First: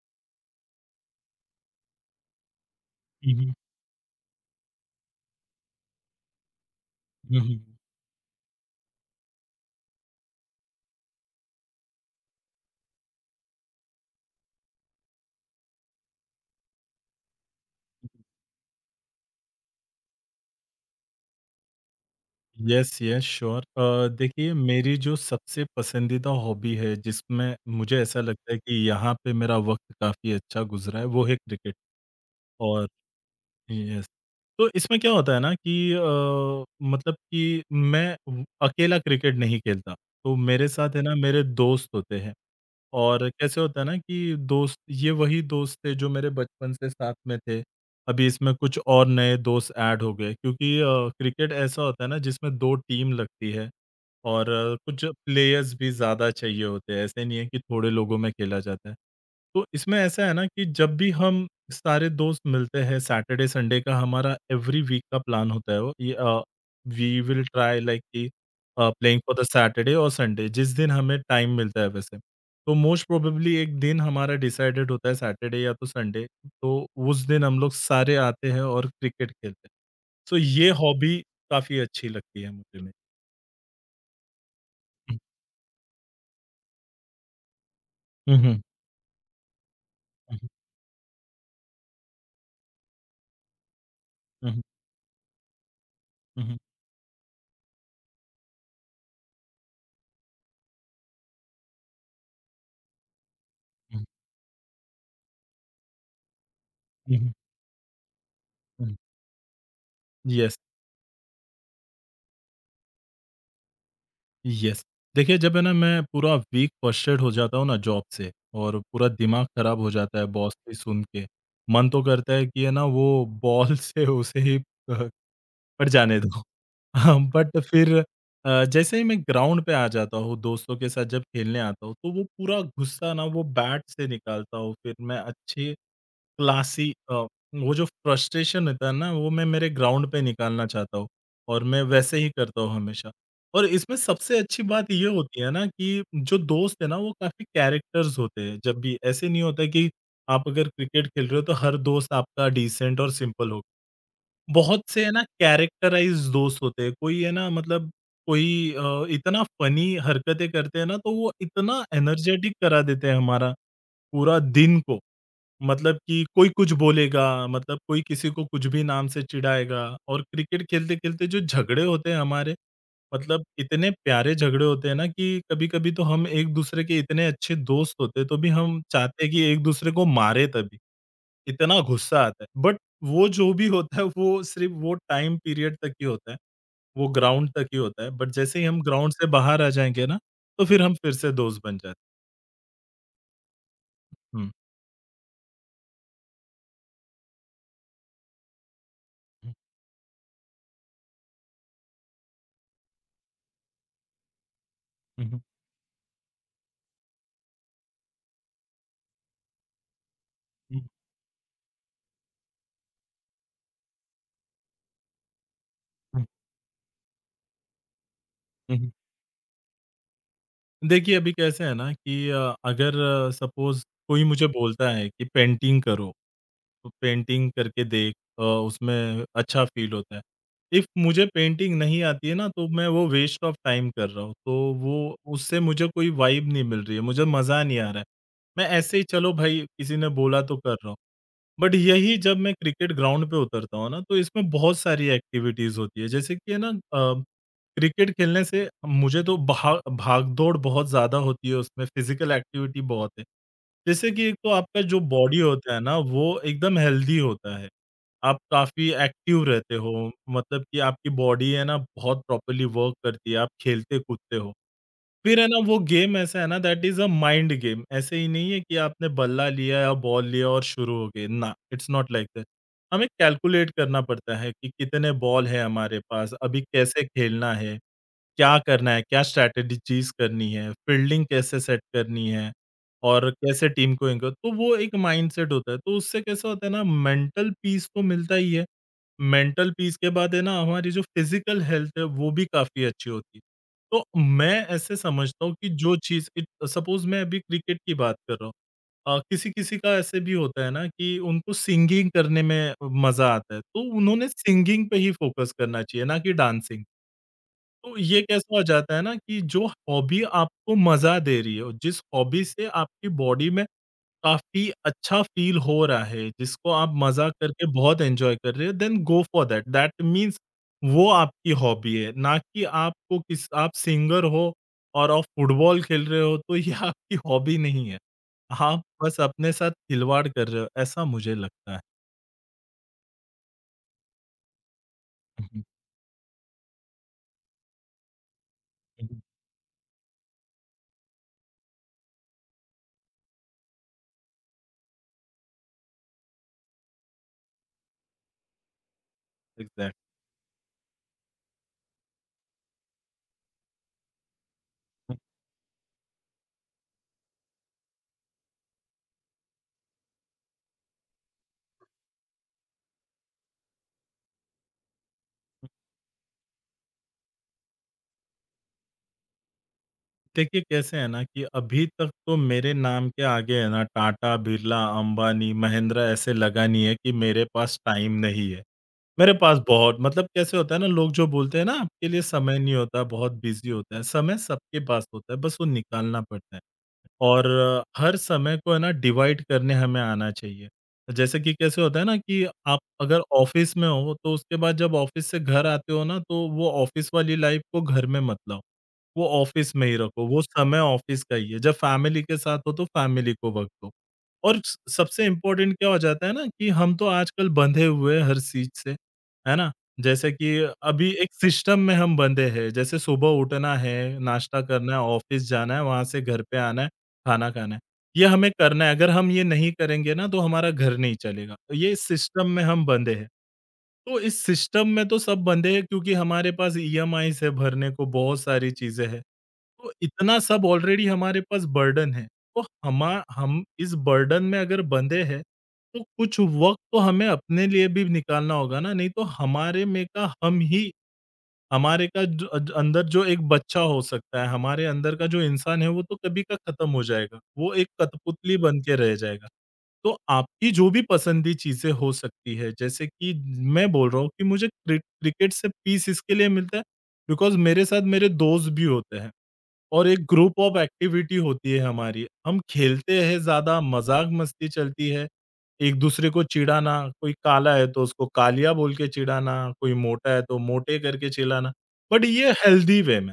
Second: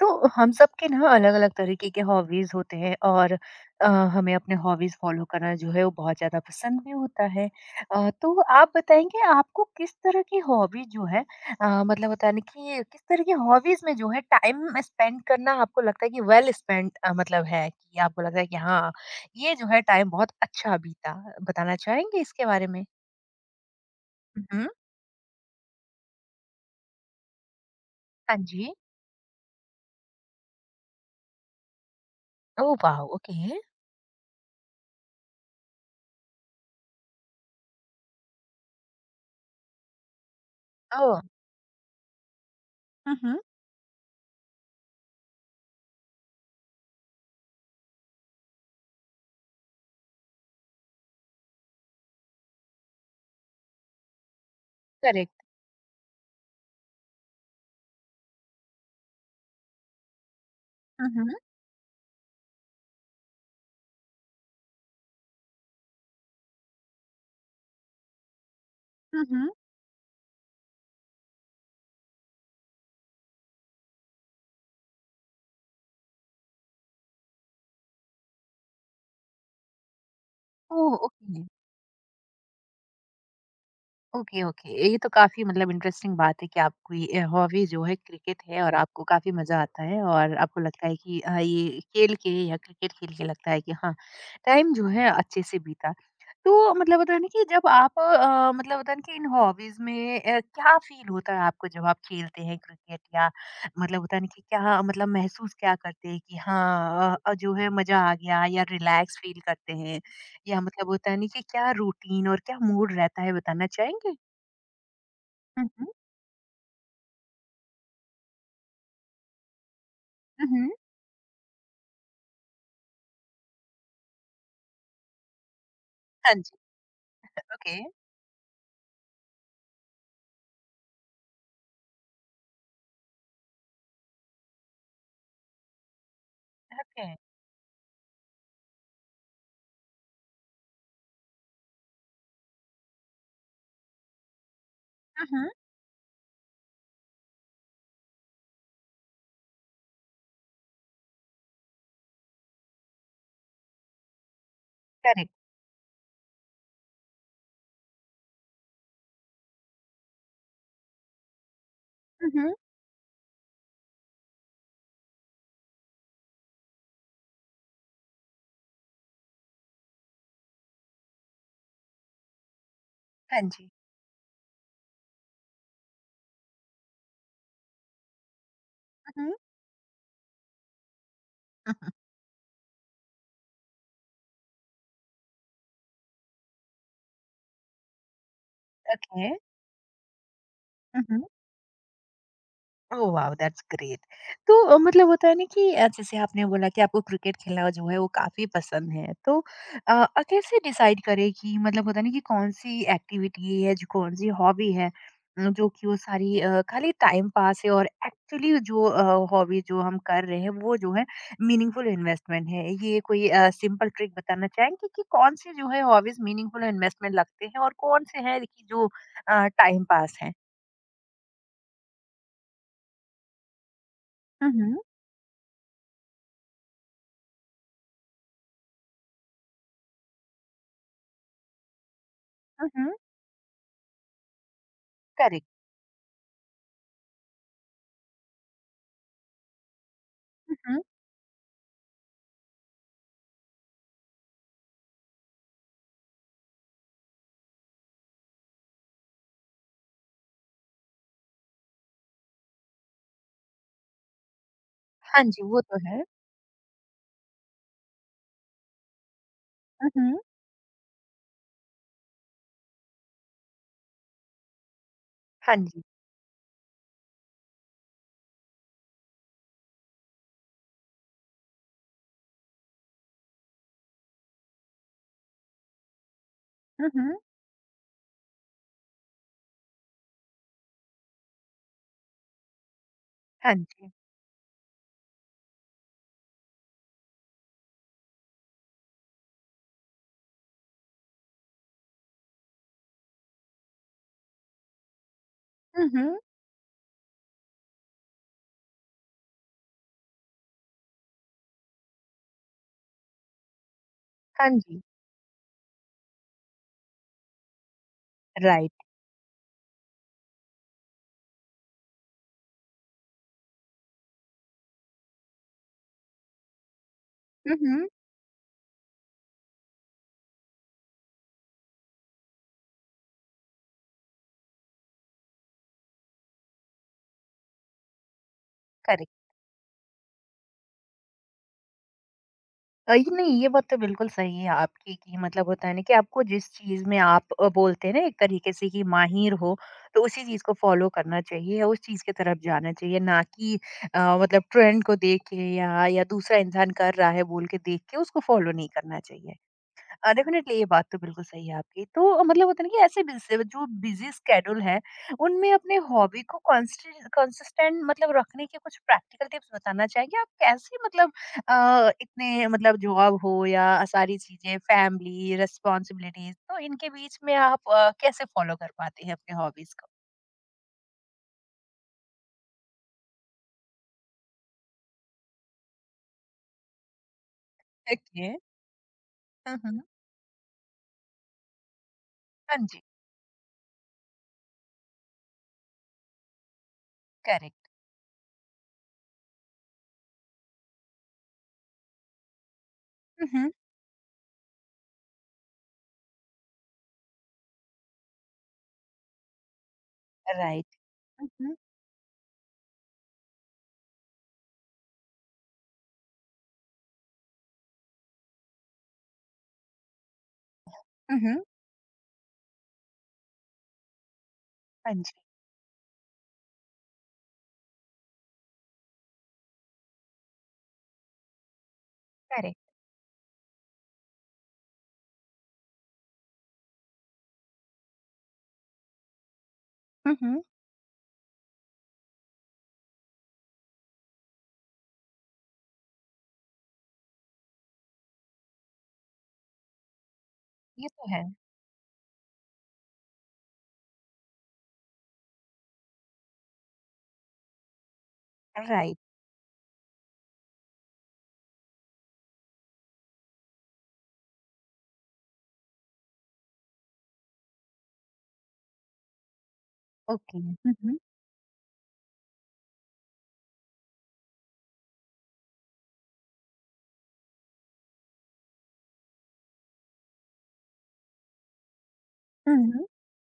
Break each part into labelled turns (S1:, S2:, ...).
S1: तो हम सब के ना अलग-अलग तरीके के हॉबीज़ होते हैं
S2: हुँ,
S1: और
S2: हुँ।
S1: अ, हमें अपने हॉबीज़ फ़ॉलो करना जो है वो बहुत ज़्यादा पसंद भी होता
S2: हुँ,
S1: है।
S2: हुँ।
S1: तो आप बताएँगे आपको किस तरह की हॉबी जो है मतलब होता है ना कि किस तरह की हॉबीज़ में जो है टाइम स्पेंड करना आपको लगता है कि वेल स्पेंड मतलब है कि आपको लगता है कि हाँ, ये जो है टाइम बहुत अच्छा बीता। बताना चाहेंगे इसके बारे में?
S2: Yes, yes, sure. देखिए
S1: हुँ,
S2: मेरी जो सबसे पसंदीदा हॉबी है जिसमें मुझे ऐसा
S1: हाँ
S2: लगता है
S1: जी।
S2: कि यहाँ पे मेरा वक़्त काफ़ी अच्छा गुज़रा है वो है क्रिकेट
S1: ओह
S2: और
S1: वाओ! ओके।
S2: येस। तो इसमें क्या होता है ना कि मतलब कि मैं व अकेला क्रिकेट नहीं खेलता। तो मेरे साथ है ना
S1: ओह!
S2: मेरे दोस्त होते हैं।
S1: हुँ,
S2: और
S1: हुँ।
S2: कैसे होता है ना कि दोस्त ये वही दोस्त थे जो मेरे बचपन से साथ में थे। अभी इसमें कुछ और नए दोस्त ऐड हो गए क्योंकि क्रिकेट ऐसा होता है ना जिसमें 2 टीम लगती है। और कुछ
S1: करेक्ट।
S2: प्लेयर्स भी ज़्यादा चाहिए होते हैं, ऐसे नहीं है कि थोड़े लोगों में खेला जाता है। तो इसमें ऐसा है ना कि जब
S1: हुँ,
S2: भी
S1: हुँ।
S2: हम सारे दोस्त मिलते हैं सैटरडे, संडे का हमारा एवरी वीक का प्लान होता है वो ये वी विल ट्राई लाइक कि playing
S1: um,
S2: for the
S1: um.
S2: Saturday और संडे जिस दिन हमें टाइम मिलता है वैसे। तो मोस्ट प्रोबेबली एक दिन हमारा डिसाइडेड होता है सैटरडे या तो संडे, तो उस दिन हम लोग सारे आते हैं और क्रिकेट खेलते हैं। सो ये
S1: ओह!
S2: Hobby
S1: okay.
S2: काफ़ी अच्छी लगती है मुझे मेरी।
S1: ओके, ओके, ये तो काफी मतलब इंटरेस्टिंग बात है कि आपकी हॉबी जो है क्रिकेट
S2: हुँ।
S1: है और आपको काफी मजा आता है और
S2: हुँ,
S1: आपको लगता है कि ये खेल के या क्रिकेट खेल के लगता है कि हाँ
S2: हुँ,
S1: टाइम जो है अच्छे से बीता।
S2: हुँ, हुँ,
S1: तो मतलब होता है ना कि जब आप मतलब होता है ना कि इन हॉबीज में क्या फील होता है आपको जब आप खेलते हैं क्रिकेट या मतलब
S2: हुँ,
S1: होता है ना कि क्या मतलब महसूस क्या करते हैं कि हाँ
S2: हुँ, हुँ,
S1: जो है मजा आ गया या
S2: हुँ,
S1: रिलैक्स फील करते हैं
S2: येस,
S1: या मतलब होता है ना कि क्या रूटीन और क्या मूड रहता है बताना चाहेंगे?
S2: येस। देखिए, जब है
S1: हुँ,
S2: ना
S1: हुँ।
S2: मैं पूरा वीक फ्रस्ट्रेट हो जाता हूँ ना जॉब से और पूरा दिमाग खराब हो जाता है
S1: हुँ,
S2: बॉस
S1: हुँ।
S2: की सुन के, मन तो करता है कि है ना वो बॉल से उसे ही अ, पड़ जाने
S1: हाँ
S2: दो।
S1: जी,
S2: बट
S1: ओके।
S2: फिर अ, जैसे ही मैं ग्राउंड पे आ जाता हूँ, दोस्तों के साथ जब खेलने आता हूँ, तो वो पूरा गुस्सा ना वो बैट से निकालता हूँ, फिर मैं अच्छे क्लासी
S1: ओके।
S2: अ, वो जो फ्रस्ट्रेशन रहता है ना, वो मैं मेरे ग्राउंड पे निकालना चाहता हूँ और मैं वैसे ही करता हूँ हमेशा। और इसमें सबसे अच्छी बात ये
S1: हुँ,
S2: होती है
S1: हुँ।
S2: ना कि जो दोस्त है ना, वो काफ़ी कैरेक्टर्स होते हैं। जब भी ऐसे नहीं होता कि आप अगर क्रिकेट खेल रहे हो, तो हर दोस्त आपका डिसेंट और सिंपल हो। बहुत से है ना
S1: करेक्ट।
S2: कैरेक्टराइज़्ड दोस्त होते हैं। कोई है ना मतलब कोई इतना फ़नी हरकतें करते हैं ना, तो वो इतना
S1: हुँ,
S2: एनर्जेटिक
S1: हुँ।
S2: करा देते हैं हमारा पूरा दिन को। मतलब कि कोई कुछ बोलेगा, मतलब कोई किसी को कुछ भी नाम से चिढ़ाएगा और क्रिकेट खेलते-खेलते जो झगड़े होते हैं हमारे,
S1: हाँ
S2: मतलब
S1: जी।
S2: इतने प्यारे झगड़े होते हैं ना कि कभी-कभी तो हम एक-दूसरे के इतने अच्छे दोस्त होते हैं, तो भी हम चाहते
S1: हुँ,
S2: हैं
S1: हुँ।
S2: कि एक-दूसरे को मारे तभी। इतना गुस्सा आता है, बट वो जो भी होता है वो सिर्फ़ वो टाइम पीरियड तक ही होता है, वो ग्राउंड तक ही होता है, बट जैसे ही हम ग्राउंड से
S1: ओके।
S2: बाहर आ जाएँगे ना, तो फिर हम
S1: हुँ,
S2: फिर
S1: हुँ।
S2: से दोस्त बन जाते हैं।
S1: Oh wow! That's great.
S2: हुँ,
S1: तो मतलब होता है ना कि जैसे आपने बोला कि आपको क्रिकेट खेलना जो है वो काफ़ी पसंद है। तो
S2: हुँ,
S1: कैसे डिसाइड करें कि मतलब होता है ना कि कौन-सी एक्टिविटी है, जो कौन-सी हॉबी है
S2: हुँ, हुँ,
S1: जो कि वो सारी खाली टाइम पास है और एक्चुअली जो हॉबी जो हम कर रहे हैं वो जो है मीनिंगफुल इन्वेस्टमेंट है। ये कोई सिंपल ट्रिक बताना चाहेंगे कि कौन-सी जो है हॉबीज़
S2: हुँ,
S1: मीनिंगफुल इन्वेस्टमेंट लगते हैं और कौन से हैं कि
S2: हुँ,
S1: जो
S2: हुँ।
S1: टाइम पास हैं?
S2: देखिए, अभी कैसे है ना कि अगर सपोज़ कोई मुझे
S1: हुँ, हुँ।
S2: बोलता है कि पेंटिंग करो, तो पेंटिंग करके उसमें अच्छा फ़ील होता है। इफ़ मुझे पेंटिंग नहीं आती है ना, तो
S1: हुँ,
S2: मैं
S1: हुँ।
S2: वो वेस्ट ऑफ़ टाइम कर रहा हूँ। तो वो
S1: करेक्ट।
S2: उससे मुझे कोई वाइब नहीं मिल रही है, मुझे मज़ा नहीं आ रहा है। मैं ऐसे ही चलो भाई किसी ने बोला
S1: हुँ,
S2: तो कर
S1: हुँ।
S2: रहा हूँ। बट यही जब मैं क्रिकेट ग्राउंड पे उतरता हूँ ना, तो इसमें बहुत सारी एक्टिविटीज़ होती है। जैसे कि है ना क्रिकेट खेलने से मुझे तो भा भाग-दौड़ बहुत ज़्यादा होती है उसमें, फिज़िकल एक्टिविटी बहुत है। जैसे कि एक तो आपका जो
S1: हाँ
S2: बॉडी
S1: जी, वो
S2: होता
S1: तो
S2: है ना,
S1: है।
S2: वो एकदम हेल्दी होता है। आप काफ़ी एक्टिव रहते
S1: हुँ,
S2: हो,
S1: हुँ।
S2: मतलब कि आपकी बॉडी है ना बहुत प्रॉपर्ली वर्क करती है, आप खेलते-कूदते हो। फिर है
S1: हाँ
S2: ना वो
S1: जी।
S2: गेम ऐसा है ना that is a mind game, ऐसे ही नहीं है कि आपने बल्ला लिया या बॉल लिया और शुरू हो गए, ना, इट्स नॉट लाइक दैट। हमें कैलकुलेट करना पड़ता है कि कितने बॉल हैं हमारे पास, अभी
S1: हुँ,
S2: कैसे
S1: हुँ।
S2: खेलना है, क्या करना है, क्या स्ट्रैटेजी चीज़ करनी है, फील्डिंग कैसे सेट करनी है और
S1: हाँ
S2: कैसे
S1: जी।
S2: टीम को एंकर तो वो एक माइंडसेट होता है। तो उससे कैसा होता है ना मेंटल पीस तो मिलता ही है। मेंटल पीस के बाद है ना हमारी जो फिज़िकल हेल्थ है वो भी काफ़ी अच्छी होती है। तो मैं ऐसे समझता हूँ कि
S1: हुँ,
S2: जो
S1: हुँ।
S2: चीज़ इत सपोज़ मैं अभी क्रिकेट की बात कर रहा हूँ। किसी-किसी का ऐसे भी होता है ना कि उनको सिंगिंग करने में मज़ा आता है। तो उन्होंने
S1: हाँ जी।
S2: सिंगिंग पे ही फ़ोकस करना चाहिए ना कि डांसिंग। तो ये कैसा हो
S1: राइट।
S2: जाता है ना कि जो हॉबी आपको मज़ा दे रही है, जिस हॉबी से आपकी बॉडी में काफ़ी अच्छा फ़ील हो रहा है, जिसको आप मज़ा
S1: हुँ,
S2: करके
S1: हुँ।
S2: बहुत एन्जॉय कर रहे हो, then go for that. That means वो आपकी हॉबी है, ना कि आपको किस आप सिंगर हो और आप फुटबॉल खेल रहे हो, तो ये आपकी हॉबी नहीं है। आप
S1: करेक्ट।
S2: बस अपने साथ खिलवाड़ कर रहे हो, ऐसा मुझे लगता है।
S1: ये नहीं, ये बात तो बिल्कुल सही है आपकी कि मतलब
S2: हुँ, हुँ,
S1: होता है ना कि आपको जिस चीज़ में आप बोलते हैं ना एक तरीके से कि
S2: हुँ, हुँ।
S1: माहिर हो, तो उसी चीज़ को फ़ॉलो करना चाहिए, उस चीज़ की तरफ जाना चाहिए, ना कि मतलब ट्रेंड को देख के या दूसरा इंसान कर रहा है बोल के देख के उसको फ़ॉलो नहीं करना चाहिए।
S2: एग्ज़ैक्ट।
S1: डेफिनेटली ये बात तो बिल्कुल सही है आपकी। तो मतलब होता है ना कि ऐसे बिज़ जो बिज़ी स्केड्यूल है, उनमें अपने हॉबी को कॉन्स्टि कंसिस्टेंट मतलब रखने के कुछ प्रैक्टिकल टिप्स बताना चाहेंगे? आप कैसे मतलब इतने मतलब जॉब हो या सारी चीज़ें, फैमिली, रिस्पॉन्सिबिलिटीज़ तो इनके बीच में आप कैसे फ़ॉलो कर पाते हैं अपने हॉबीज़ को?
S2: देखिए, कैसे है ना कि अभी तक तो मेरे नाम के आगे है ना टाटा, बिरला, अंबानी, महिंद्रा ऐसे लगा नहीं है कि मेरे पास टाइम
S1: ओके।
S2: नहीं है। मेरे
S1: हुँ,
S2: पास
S1: हुँ।
S2: बहुत मतलब कैसे होता है ना लोग जो बोलते हैं ना आपके लिए
S1: हाँ
S2: समय नहीं
S1: जी,
S2: होता, बहुत बिज़ी होता है। समय सबके पास होता है, बस वो निकालना पड़ता है। और
S1: करेक्ट।
S2: हर समय को है ना डिवाइड करने हमें आना चाहिए। जैसे कि कैसे होता है ना कि आप अगर
S1: हुँ, हुँ।
S2: ऑफ़िस में हो तो उसके बाद जब ऑफ़िस से घर आते हो ना तो वो ऑफ़िस वाली लाइफ़ को घर में मत लाओ। वो ऑफ़िस में ही रखो, वो
S1: राइट।
S2: समय ऑफ़िस
S1: हुँ,
S2: का ही
S1: हुँ।
S2: है। जब फैमिली के साथ हो, तो फैमिली को वक़्त दो। और स सबसे इम्पोर्टेंट क्या हो जाता है ना कि हम तो आजकल बँधे हुए हैं हर चीज़ से, है ना? जैसे कि अभी
S1: हुँ,
S2: एक
S1: हुँ।
S2: सिस्टम में हम बँधे हैं, जैसे सुबह उठना है, नाश्ता करना
S1: हाँ
S2: है,
S1: जी,
S2: ऑफ़िस जाना है, वहाँ से घर पे आना है, खाना खाना है। ये हमें करना है, अगर हम ये नहीं करेंगे ना, तो हमारा घर नहीं चलेगा। तो ये सिस्टम
S1: करेक्ट।
S2: में हम बँधे हैं। तो इस सिस्टम में तो सब बंधे हैं क्योंकि हमारे पास ईएमआईज़ है भरने को, बहुत सारी चीज़ें हैं। तो
S1: हुँ,
S2: इतना
S1: हुँ।
S2: सब ऑलरेडी हमारे पास बर्डन है। तो हमा हम इस बर्डन में अगर बंधे हैं, तो कुछ वक़्त तो हमें अपने लिए भी निकालना होगा ना, नहीं तो हमारे में का हम
S1: ये
S2: ही
S1: तो है।
S2: हमारे का ज अज अंदर जो एक बच्चा हो सकता है, हमारे अंदर का जो इंसान है वो तो कभी का खत्म हो जाएगा। वो एक कठपुतली बन के
S1: राइट।
S2: रह जाएगा। तो आपकी जो भी पसंदी चीज़ें हो सकती है, जैसे कि मैं बोल रहा हूँ कि मुझे क्रिकेट से पीस इसके लिए मिलता है बिकॉज़ मेरे साथ मेरे दोस्त भी होते हैं। और एक
S1: okay. Um,
S2: group of
S1: um.
S2: Activity होती है हमारी। हम खेलते हैं ज़्यादा, मज़ाक-मस्ती चलती है, एक-दूसरे को चिढ़ाना, कोई काला है तो उसको कालिया बोल के चिढ़ाना, कोई मोटा है तो मोटे करके चिढ़ाना, बट ये
S1: हुँ, हुँ।
S2: हेल्दी वे में।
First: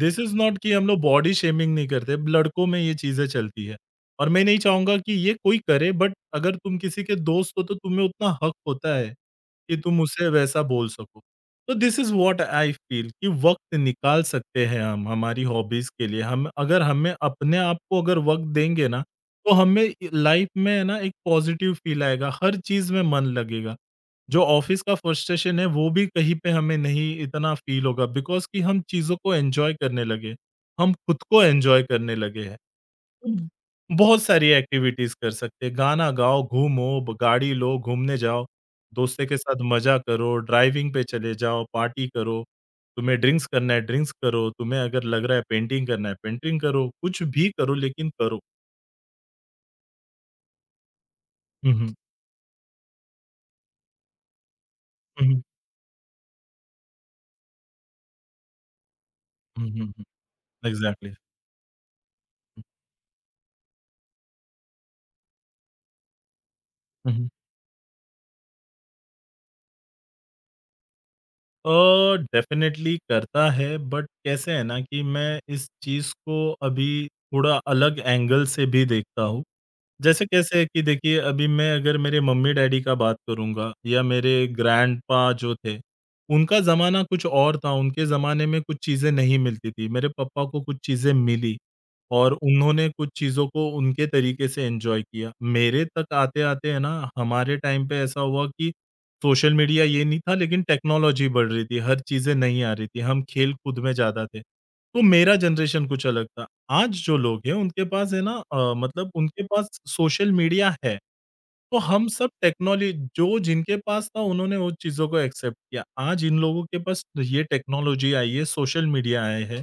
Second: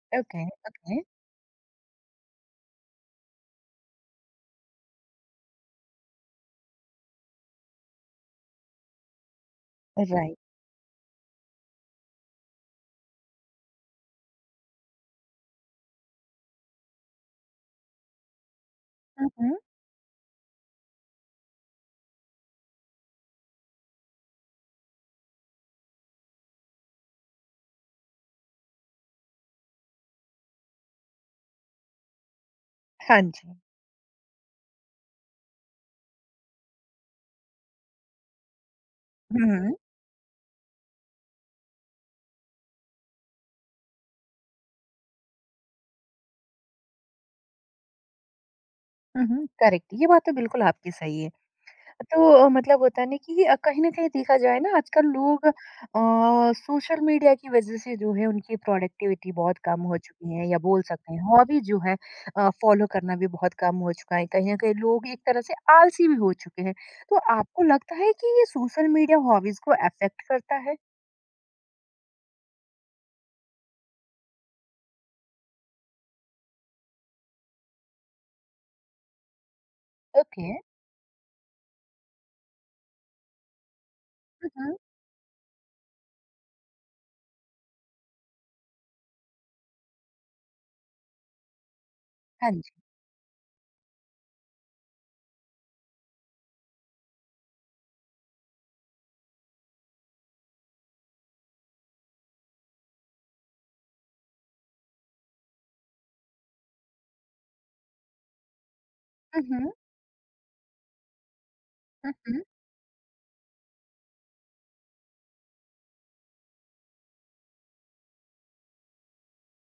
S2: दिस इज़
S1: ओके,
S2: नॉट कि हम लोग
S1: ओके,
S2: बॉडी शेमिंग नहीं करते, लड़कों में ये चीज़ें चलती है। और मैं नहीं चाहूँगा कि ये कोई करे बट अगर तुम किसी के दोस्त हो तो तुम्हें उतना हक होता है, कि तुम उसे
S1: राइट।
S2: वैसा बोल सको। तो this is what I feel कि वक़्त निकाल सकते हैं हम हमारी हॉबीज़ के लिए। हम अगर हमें अपने आप को अगर वक़्त देंगे ना,
S1: हुँ,
S2: तो
S1: हुँ।
S2: हमें लाइफ़ में है ना एक पॉज़िटिव फील आएगा, हर चीज़ में मन लगेगा। जो ऑफिस का फ्रस्ट्रेशन है वो भी कहीं पे हमें नहीं इतना फ़ील होगा बिकॉज़ कि हम चीज़ों को एन्जॉय करने लगे। हम खुद को एन्जॉय करने लगे हैं।
S1: हाँ
S2: उम,
S1: जी।
S2: बहुत सारी एक्टिविटीज़ कर सकते हैं। गाना गाओ, घूमो, ब गाड़ी लो, घूमने जाओ, दोस्तों के साथ
S1: हुँ,
S2: मज़ा करो, ड्राइविंग पे चले जाओ, पार्टी करो। तुम्हें ड्रिंक्स करना है, ड्रिंक्स करो, तुम्हें अगर लग रहा है पेंटिंग करना है, पेंटिंग करो, कुछ भी करो लेकिन करो।
S1: हुँ, हुँ, करेक्ट, ये बात तो बिल्कुल आपकी सही है।
S2: हुँ, हुँ।
S1: तो मतलब होता है ना कि कहीं न कहीं देखा जाए ना आजकल
S2: हुँ, हुँ।
S1: लोग सोशल मीडिया की वज़ह से जो है उनकी प्रोडक्टिविटी बहुत
S2: हुँ,
S1: कम
S2: हुँ,
S1: हो
S2: हुँ।
S1: चुकी है या बोल सकते
S2: एग्ज़ैक्टली।
S1: हैं हॉबी जो है फ़ॉलो करना भी बहुत कम हो चुका है। कहीं न कहीं लोग एक तरह से आलसी भी हो चुके हैं।
S2: हुँ,
S1: तो
S2: हुँ।
S1: आपको लगता है कि ये सोशल मीडिया हॉबीज़ को अफ़ेक्ट करता है?
S2: अ, डेफ़िनेटली करता है, बट कैसे है ना कि मैं इस चीज़ को अभी थोड़ा अलग एंगल से भी देखता हूँ। जैसे
S1: ओके।
S2: कैसे कि देखिए, अभी मैं अगर मेरे मम्मी-डैडी का बात करूँगा या मेरे
S1: हुँ, हुँ।
S2: ग्रैंडपा जो थे, उनका ज़माना कुछ और था, उनके ज़माने में कुछ चीज़ें नहीं मिलती थी। मेरे पापा को कुछ चीज़ें मिली और
S1: हाँ जी।
S2: उन्होंने कुछ चीज़ों को उनके तरीके से एन्जॉय किया। मेरे तक आते-आते है ना, हमारे टाइम पे ऐसा हुआ कि सोशल मीडिया ये नहीं था लेकिन टेक्नोलॉजी बढ़ रही थी, हर चीज़ें नहीं आ रही थी, हम खेल-कूद में ज़्यादा थे। तो मेरा जनरेशन कुछ अलग था। आज जो लोग हैं उनके पास है ना मतलब उनके
S1: हुँ,
S2: पास
S1: हुँ।
S2: सोशल मीडिया है। तो हम
S1: हुँ,
S2: सब
S1: हुँ।
S2: टेक्नोलॉजी जो जिनके पास था उन्होंने वो चीज़ों को एक्सेप्ट किया। आज इन लोगों के पास ये टेक्नोलॉजी आई है, सोशल मीडिया आए हैं।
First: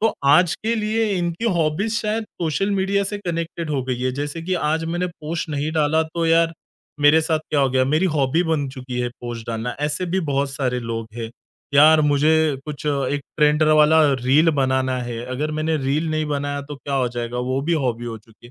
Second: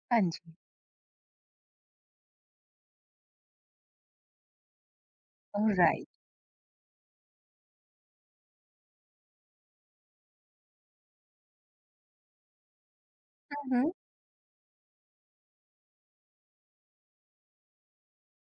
S2: तो
S1: हाँ जी।
S2: आज के लिए इनकी हॉबीज़ शायद सोशल मीडिया से कनेक्टेड हो गई है। जैसे कि आज मैंने पोस्ट नहीं डाला
S1: राइट।
S2: तो यार मेरे साथ क्या हो गया? मेरी हॉबी बन चुकी है पोस्ट डालना। ऐसे भी बहुत सारे लोग हैं। यार मुझे कुछ एक ट्रेंड
S1: हुँ,
S2: वाला रील बनाना है। अगर मैंने रील नहीं बनाया तो क्या हो जाएगा? वो भी हॉबी हो चुकी है।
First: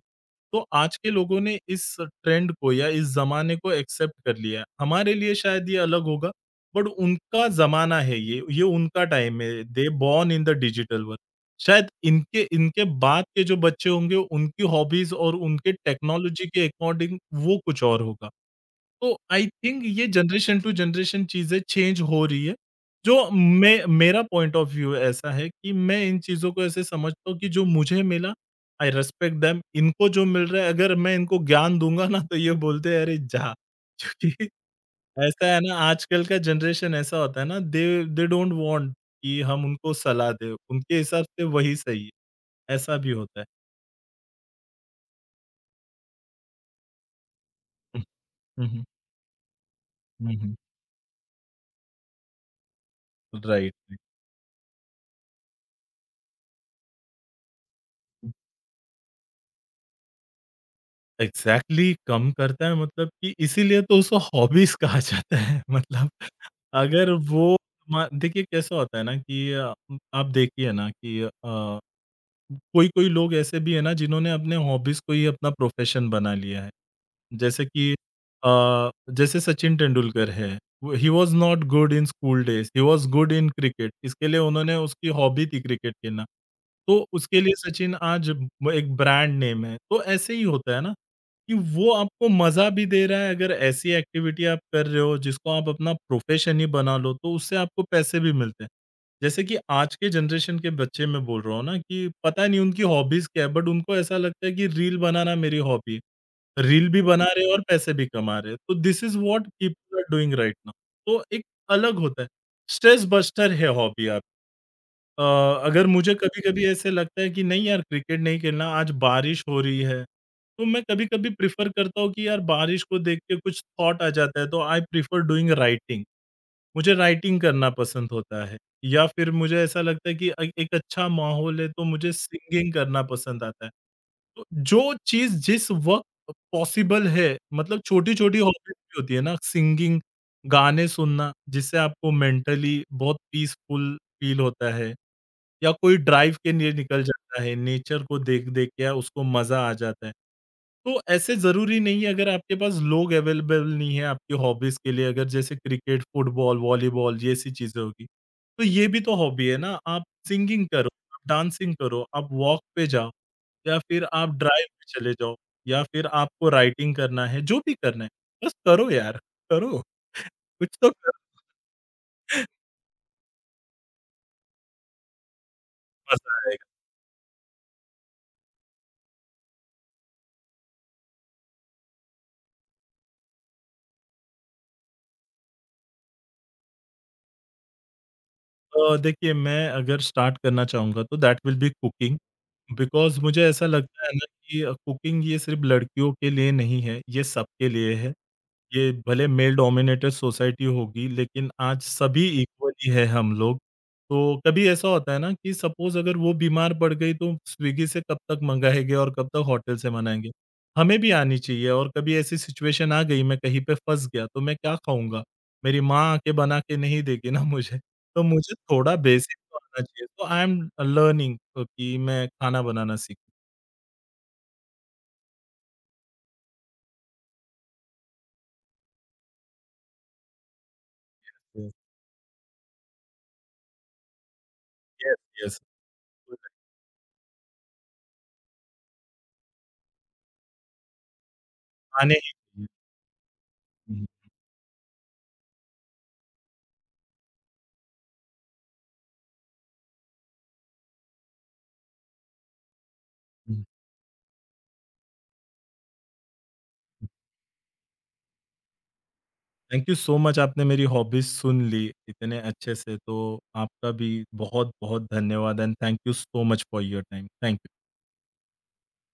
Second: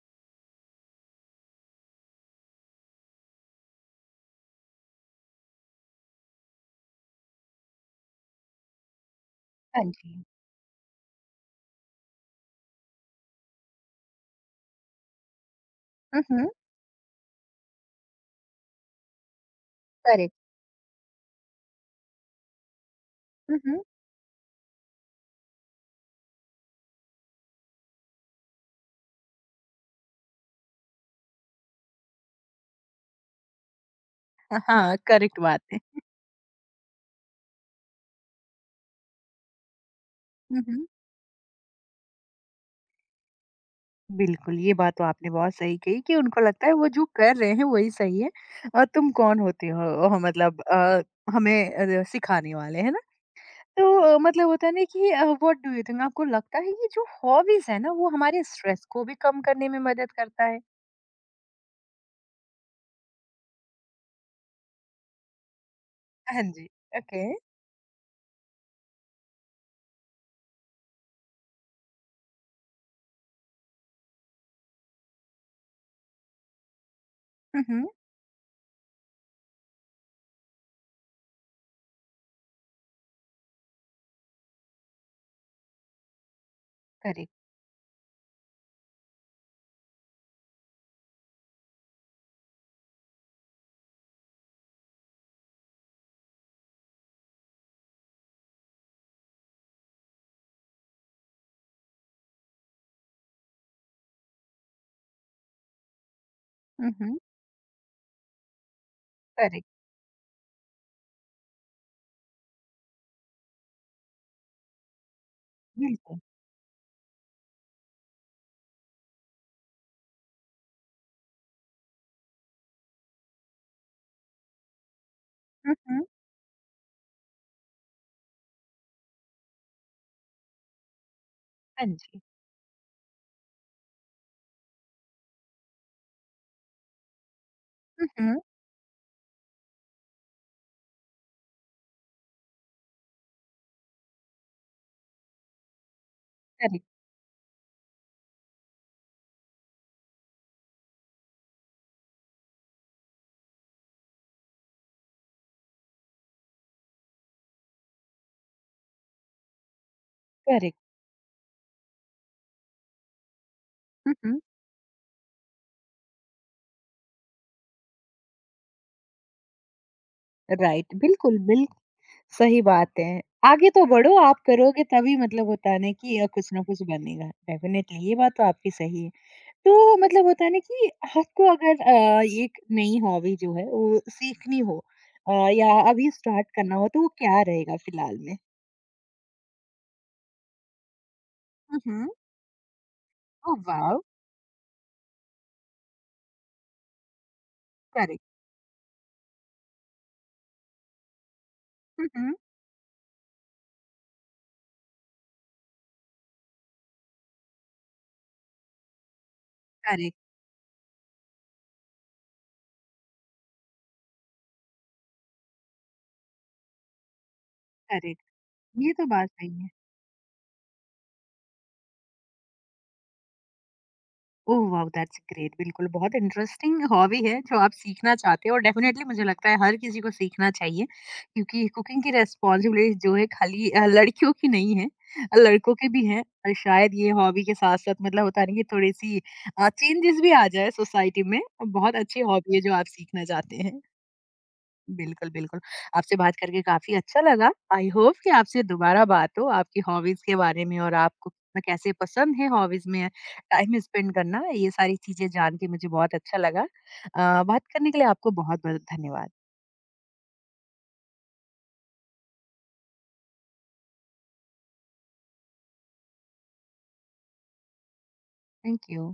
S2: तो आज के लोगों ने इस ट्रेंड को या इस ज़माने को एक्सेप्ट कर लिया है। हमारे लिए शायद ये अलग होगा, बट उनका ज़माना है ये उनका टाइम है।
S1: हाँ
S2: दे
S1: जी।
S2: Born in the digital world. शायद इनके इनके बाद के जो बच्चे होंगे, उनकी हॉबीज़ और उनके
S1: हुँ,
S2: टेक्नोलॉजी
S1: हुँ,
S2: के अकॉर्डिंग वो कुछ और होगा। तो आई थिंक ये
S1: करेक्ट।
S2: जनरेशन टू जनरेशन चीज़ें चेंज हो रही है। जो
S1: हुँ, हुँ,
S2: मैं मेरा पॉइंट ऑफ व्यू ऐसा है कि मैं इन चीज़ों को ऐसे समझता हूँ कि जो मुझे मिला आई रिस्पेक्ट देम इनको जो मिल रहा है अगर मैं इनको ज्ञान दूँगा ना तो ये बोलते हैं अरे जा! क्योंकि
S1: हाँ, करेक्ट
S2: ऐसा है
S1: बात
S2: ना
S1: है।
S2: आजकल का जनरेशन ऐसा होता है ना दे दे डोंट वांट कि हम उनको सलाह दें,
S1: हुँ, हुँ,
S2: उनके हिसाब से वही सही है, ऐसा भी होता है।
S1: बिल्कुल, ये बात तो आपने बहुत सही कही कि उनको लगता है वो जो कर रहे हैं वही सही है
S2: हुँ, हुँ,
S1: और तुम कौन होते हो ह
S2: हुँ, हुँ, हुँ।
S1: मतलब हमें सिखाने वाले, है ना?
S2: राइट,
S1: तो मतलब होता है ना कि व्हाट डू यू थिंक आपको लगता है ये जो हॉबीज़ है ना वो
S2: राइट।
S1: हमारे स्ट्रेस को भी कम करने में मदद करता है?
S2: एग्ज़ैक्टली कम करता है, मतलब कि इसीलिए तो उसको हॉबीज़ कहा जाता है। मतलब
S1: हाँ जी,
S2: अगर
S1: ओके।
S2: वो म देखिए कैसा होता है ना कि आप देखिए ना कि कोई-कोई लोग ऐसे भी है ना जिन्होंने अपने हॉबीज़ को ही अपना प्रोफ़ेशन बना लिया है।
S1: हुँ,
S2: जैसे
S1: हुँ,
S2: कि जैसे सचिन तेंदुलकर है, वो he was not good in school days, he was good in cricket इसके लिए उन्होंने उसकी हॉबी थी क्रिकेट खेलना। तो
S1: करेक्ट।
S2: उसके लिए सचिन आज ब एक ब्रांड नेम है। तो ऐसे ही होता है ना, कि वो आपको मज़ा भी दे रहा है अगर ऐसी एक्टिविटी आप कर रहे हो जिसको आप अपना प्रोफ़ेशन ही बना लो, तो उससे आपको पैसे भी मिलते हैं। जैसे कि आज के जनरेशन के बच्चे मैं बोल रहा हूँ ना कि पता नहीं उनकी हॉबीज़ क्या है, बट उनको ऐसा लगता है कि रील बनाना मेरी हॉबी है। रील
S1: हुँ,
S2: भी
S1: हुँ,
S2: बना रहे हैं और पैसे भी कमा रहे हैं। तो this is what
S1: correct,
S2: people are doing right now. तो एक अलग होता है। स्ट्रेस बस्टर है हॉबी। अ, अगर मुझे
S1: बिल्कुल।
S2: कभी-कभी ऐसे लगता है कि नहीं यार क्रिकेट नहीं खेलना, आज बारिश हो रही है, तो मैं कभी-कभी प्रेफ़र करता हूँ कि यार बारिश को देख के कुछ थॉट आ जाता है, तो I prefer doing
S1: um,
S2: writing.
S1: हुँ,
S2: मुझे राइटिंग करना पसंद होता है या फिर मुझे ऐसा लगता है कि एक अच्छा माहौल है, तो
S1: हाँ
S2: मुझे
S1: जी।
S2: सिंगिंग करना पसंद आता है। तो जो चीज़ जिस वक़्त पॉसिबल है, मतलब
S1: हुँ,
S2: छोटी-छोटी
S1: हुँ,
S2: हॉबीज़ भी होती है ना, सिंगिंग, गाने सुनना, जिससे आपको मेंटली बहुत पीसफुल फ़ील होता है। या कोई ड्राइव के लिए
S1: करेक्ट,
S2: निकल जाता है, नेचर को देख-देख के उसको मज़ा आ जाता है। तो ऐसे ज़रूरी नहीं है अगर आपके पास लोग अवेलेबल नहीं है आपकी हॉबीज़ के लिए अगर जैसे क्रिकेट, फुटबॉल, वॉलीबॉल जैसी चीज़ें होगी। तो ये भी तो हॉबी है ना, आप सिंगिंग
S1: करेक्ट।
S2: करो, आप डांसिंग करो, आप वॉक पे जाओ या फिर
S1: हुँ,
S2: आप
S1: हुँ।
S2: ड्राइव पे चले जाओ या फिर आपको राइटिंग करना है, जो भी करना है, बस करो यार, करो। कुछ तो
S1: राइट,
S2: करो,
S1: बिल्कुल, बिल्क सही बात है। आगे तो बढ़ो, आप करोगे तभी मतलब होता है ना कि
S2: मज़ा
S1: कुछ ना
S2: आएगा।
S1: कुछ बनेगा। डेफ़िनेटली ये बात तो आपकी सही है। तो मतलब होता है ना कि आपको अगर एक नई हॉबी जो है वो सीखनी हो अ, या अभी स्टार्ट करना हो तो वो क्या रहेगा फ़िलहाल में?
S2: देखिए मैं अगर स्टार्ट करना चाहूँगा तो that will be
S1: um, um.
S2: Cooking, because मुझे
S1: ओह
S2: ऐसा
S1: वाओ!
S2: लगता है ना कि कुकिंग ये सिर्फ़ लड़कियों के लिए नहीं है, ये सबके लिए है।
S1: करेक्ट।
S2: ये भले मेल डोमिनेटेड सोसाइटी होगी, लेकिन आज
S1: हुँ,
S2: सभी
S1: हुँ।
S2: इक्वली है हम लोग। तो कभी ऐसा होता है ना कि सपोज़ अगर वो बीमार पड़ गई तो स्विगी से कब तक मँगाएँगे और कब तक होटल से
S1: करेक्ट,
S2: मनाएँगे। हमें भी आनी चाहिए और कभी ऐसी सिचुएशन आ गई मैं कहीं पे फँस गया तो मैं क्या खाऊँगा? मेरी माँ आके बना के नहीं देगी ना मुझे। तो
S1: करेक्ट।
S2: मुझे
S1: ये
S2: थोड़ा
S1: तो बात
S2: बेसिक तो
S1: सही है।
S2: आना चाहिए। तो आई एम लर्निंग कि मैं खाना बनाना सीख
S1: ओह वाओ! दैट्स ग्रेट, बिल्कुल, बहुत इंटरेस्टिंग हॉबी है जो आप सीखना चाहते हो और डेफिनिटली मुझे लगता है हर किसी को सीखना चाहिए क्योंकि कुकिंग की रिस्पॉन्सिबिलिटी जो है खाली लड़कियों की नहीं है,
S2: येस, येस।
S1: लड़कों की भी है और शायद ये हॉबी के साथ-साथ मतलब होता नहीं कि थोड़ी-सी चेंजेस भी आ जाए सोसाइटी में। बहुत
S2: खाने ही
S1: अच्छी हॉबी है
S2: चाहिए।
S1: जो आप सीखना चाहते हैं।
S2: हुँ,
S1: बिल्कुल, बिल्कुल। आपसे बात करके काफ़ी अच्छा लगा। आई होप कि आपसे दोबारा बात हो आपकी हॉबीज़ के बारे में और आपको कितना कैसे पसंद है हॉबीज़ में
S2: हुँ।
S1: टाइम स्पेंड करना। ये सारी चीज़ें जान के मुझे बहुत अच्छा लगा। बात करने के लिए आपको बहुत-बहुत धन्यवाद।
S2: थैंक यू सो मच, आपने मेरी हॉबीज सुन ली इतने अच्छे से तो आपका भी बहुत बहुत धन्यवाद and thank you so much for your time. Thank you.
S1: Thank you.